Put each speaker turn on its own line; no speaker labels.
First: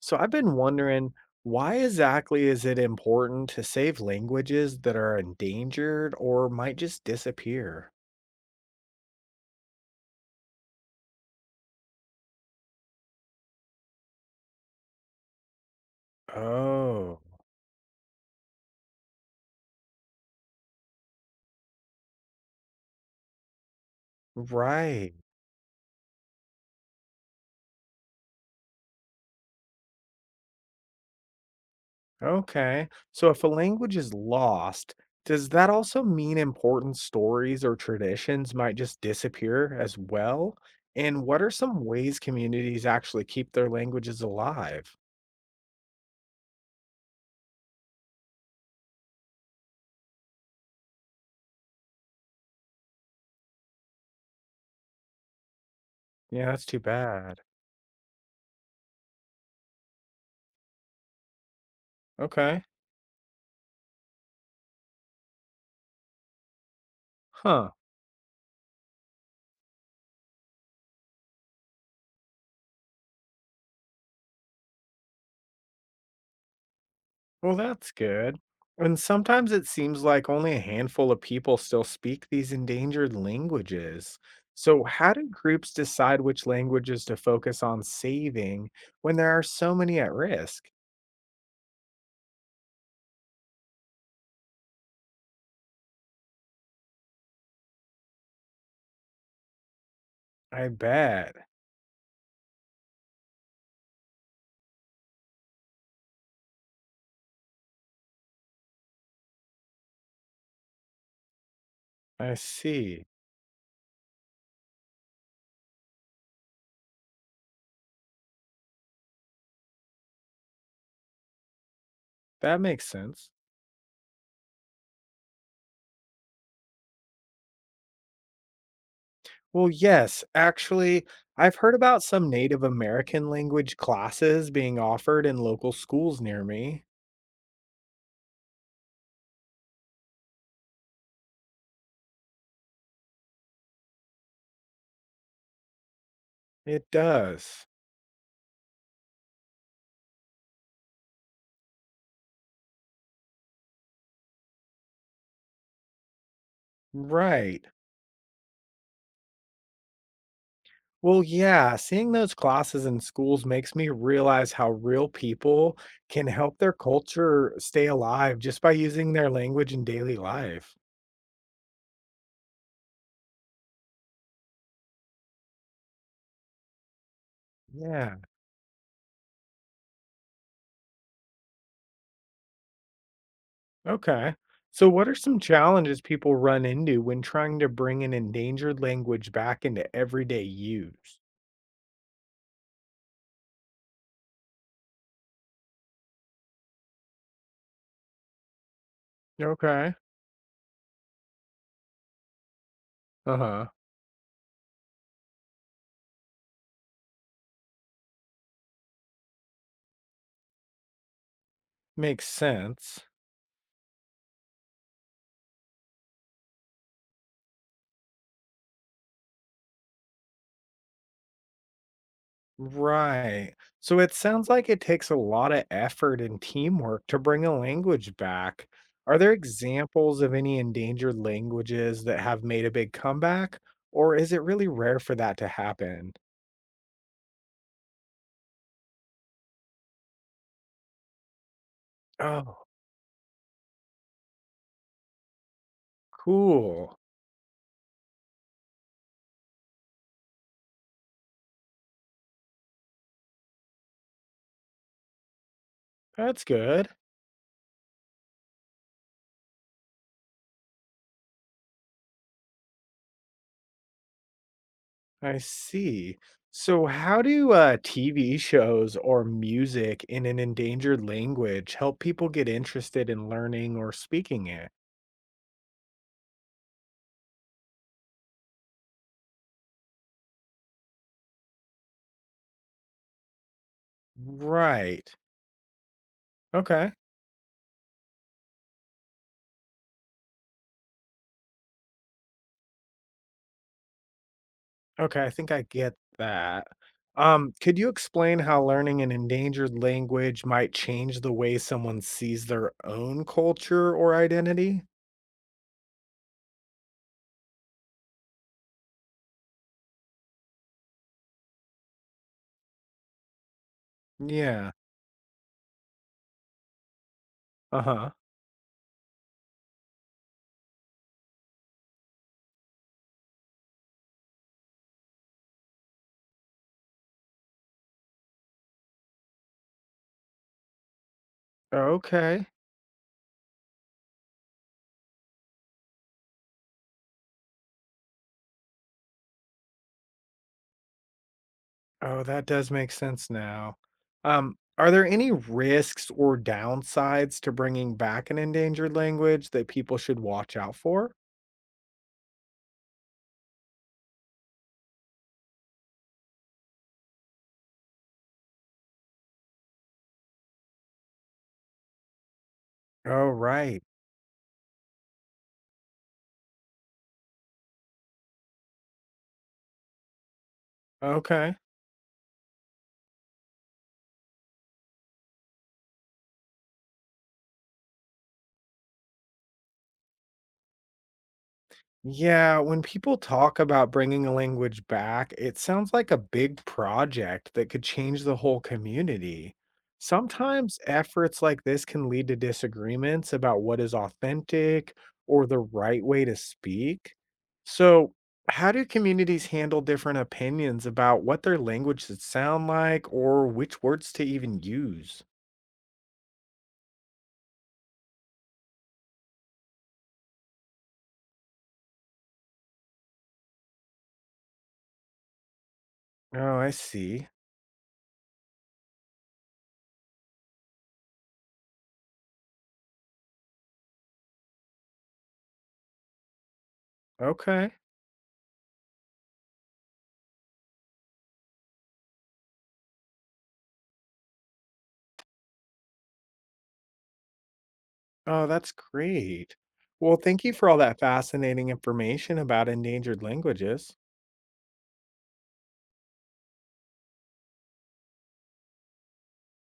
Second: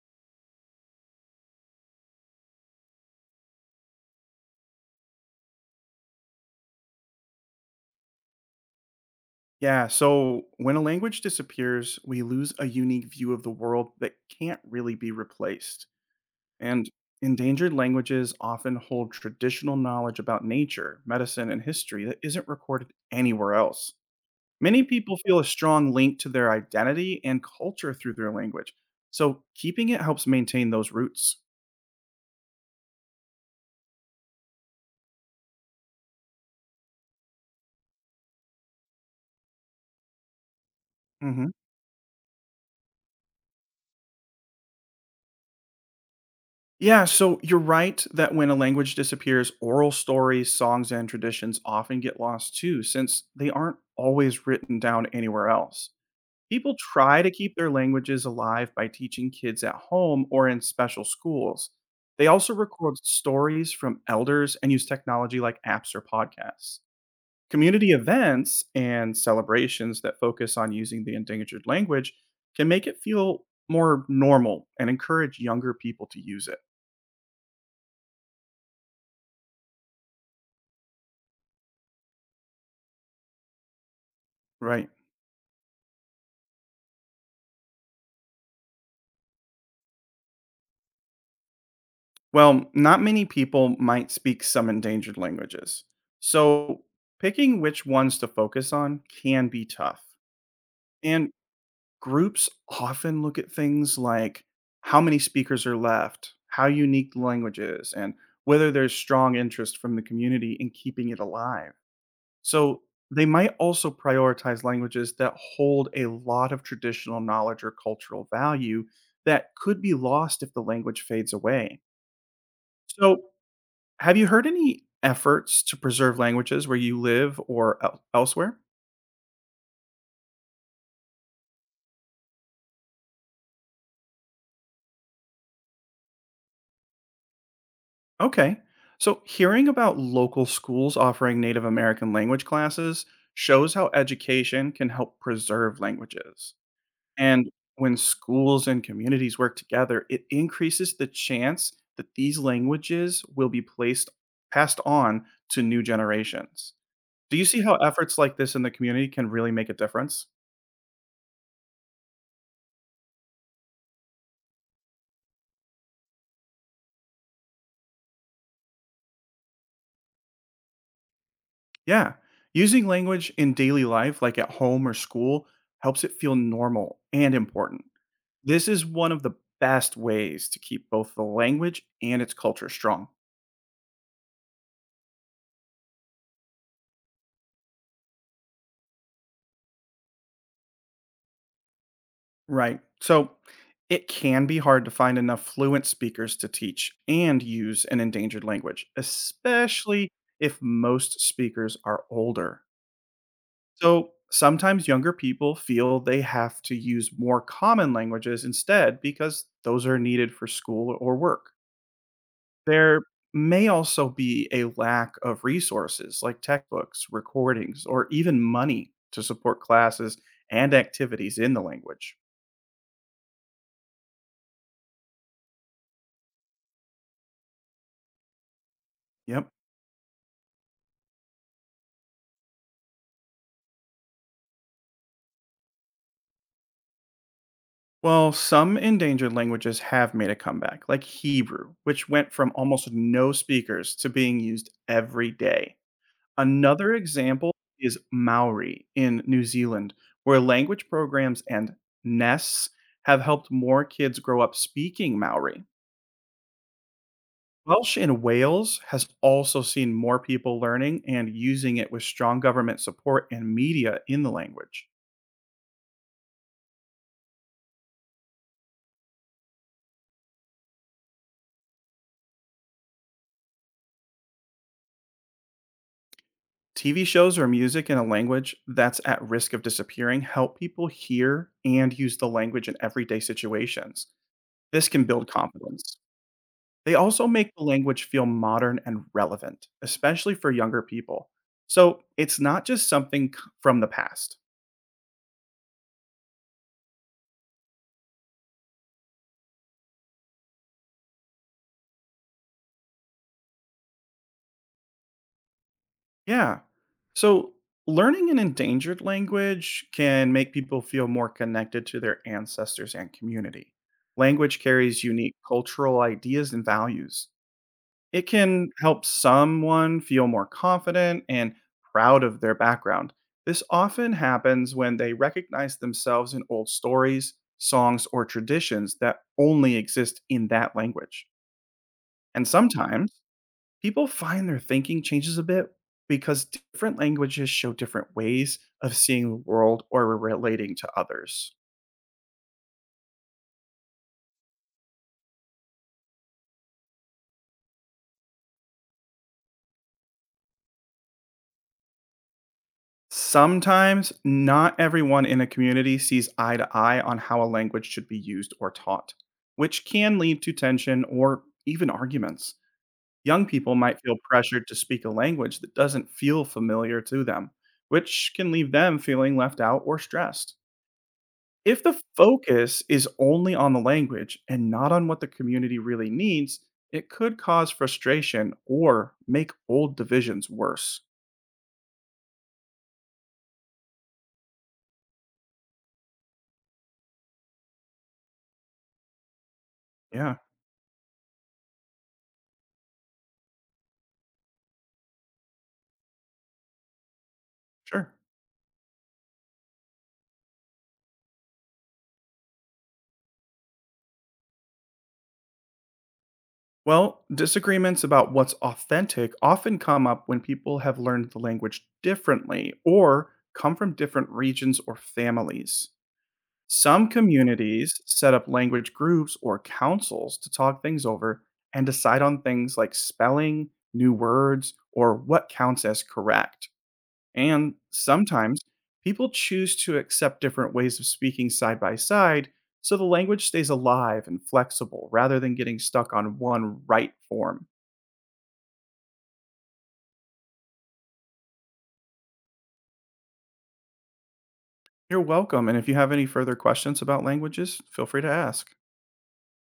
So I've been wondering why exactly is it important to save languages that are endangered or might just disappear?
Yeah, so when a language disappears, we lose a unique view of the world that can't really be replaced. And
Oh,
endangered languages often hold traditional knowledge about nature, medicine, and history that isn't recorded anywhere else. Many
right.
people feel a strong link to their identity and culture through their language, so keeping it helps maintain those roots.
Okay. So if a language is lost, does that also mean important stories or traditions might just disappear as well? And what are
Mhm.
some ways communities actually keep their languages alive?
Yeah, so you're right that when a language disappears, oral stories, songs, and traditions often get lost too, since they aren't always written down anywhere else.
Yeah, that's
People
too
try to
bad.
keep their languages alive by teaching kids at home or in special schools. They also
Okay.
record stories from elders and use technology like apps or podcasts.
Huh.
Community events and celebrations that focus on using the endangered language can make it feel more normal and encourage younger people to use it,
Well, that's good. And sometimes it seems like only a handful of people still speak these endangered languages. So,
right?
how do groups decide which languages to focus on saving when there are so many at risk?
Well, not many people might speak some endangered languages. So, picking which ones to focus on can be tough.
I
And
bet.
groups often look at things like how many speakers are left, how unique the language is, and whether there's strong interest from the community in keeping it alive.
I
So,
see.
they might also prioritize languages that hold a lot of traditional knowledge or cultural value that could be lost if the language fades away.
That makes
So,
sense.
have you heard any efforts to preserve languages where you live or elsewhere?
Well, yes, actually, I've heard about some Native American language classes being offered in local schools near me.
Okay. So, hearing about local schools offering Native American language classes shows how education can help preserve languages.
It
And
does.
when schools and communities work together, it increases the chance that these languages will be placed passed on to new generations. Do you see
Right.
how efforts like this in the community can really make a difference?
Well, yeah, seeing those classes in schools makes me realize how real people can help their culture stay alive just by using their language in daily life.
Yeah. Using language in daily life, like at home or school, helps it feel normal and important.
Yeah.
This is one of the best ways to keep both the language and its culture strong.
Okay. So, what are some challenges people run into when trying to bring an endangered language back into everyday use?
Right. So it can be hard to find enough fluent speakers to teach and use an endangered language,
Okay.
especially if most speakers are older.
Uh huh.
So sometimes younger people feel they have to use more common languages instead because those are needed for school or work.
Makes sense.
There may also be a lack of resources like textbooks, recordings, or even money to support classes and activities in the language.
Right. So it sounds like it takes a lot of effort and teamwork to bring a language back. Are there
Yep.
examples of any endangered languages that have made a big comeback, or is it really rare for that to happen?
Well, some endangered languages have made a comeback, like Hebrew, which went from
Oh,
almost no speakers to being used every day. Another
cool.
example is Maori in New Zealand, where language programs and nests have helped more kids grow up speaking Maori.
That's good.
Welsh in Wales has also seen more people learning and using it with strong government support and media in the language.
I see. So, how do TV shows or music in an endangered language help people get interested in learning or speaking it?
TV shows or music in a language that's at risk of disappearing help people hear and use the language in everyday situations. This can
Right.
build confidence.
Okay.
They also make the language feel modern and relevant, especially for younger people. So it's not just something from the past.
Okay, I think I get that. Could you explain how learning an endangered language might change the way someone sees their own culture or identity?
Yeah. So learning an endangered language can make people feel more connected to their ancestors and community. Language
Yeah.
carries unique cultural ideas and values.
Uh-huh.
It can help someone feel more confident and proud of their background. This often happens when they recognize themselves in old stories, songs, or traditions that only exist in that language.
Okay.
And sometimes, people find their thinking changes a bit because different languages show different ways of seeing the world or relating to others.
Oh, that does make sense now. Are there any risks or downsides to bringing back an endangered language that people should watch out for?
Sometimes, not everyone in a community sees eye to eye on how a language should be used or taught, which can lead to tension or even arguments.
Oh,
Young people
right.
might feel pressured to speak a language that doesn't feel familiar to them, which can leave them feeling left out or stressed.
Okay.
If the focus is only on the language and not on what the community really needs, it could cause frustration or make old divisions worse.
Yeah, when people talk about bringing a language back, it sounds like a big project that could change the whole community.
Yeah,
Sometimes efforts like this can lead to disagreements about what is authentic or the right way to speak.
sure.
So, how do communities handle different opinions about what their language should sound like or which words to even use?
Well, disagreements about what's authentic often come up when people have learned the language differently or come from different regions or families.
Oh, I
Some
see.
communities set up language groups or councils to talk things over and decide on things like spelling, new words, or what counts as correct.
Okay.
And sometimes people choose to accept different ways of speaking side by side so the language stays alive and flexible rather than getting stuck on one right form.
Oh, that's great. Well, thank you for all that fascinating information about endangered languages.
You're welcome. And if you have any further questions about languages, feel free to ask.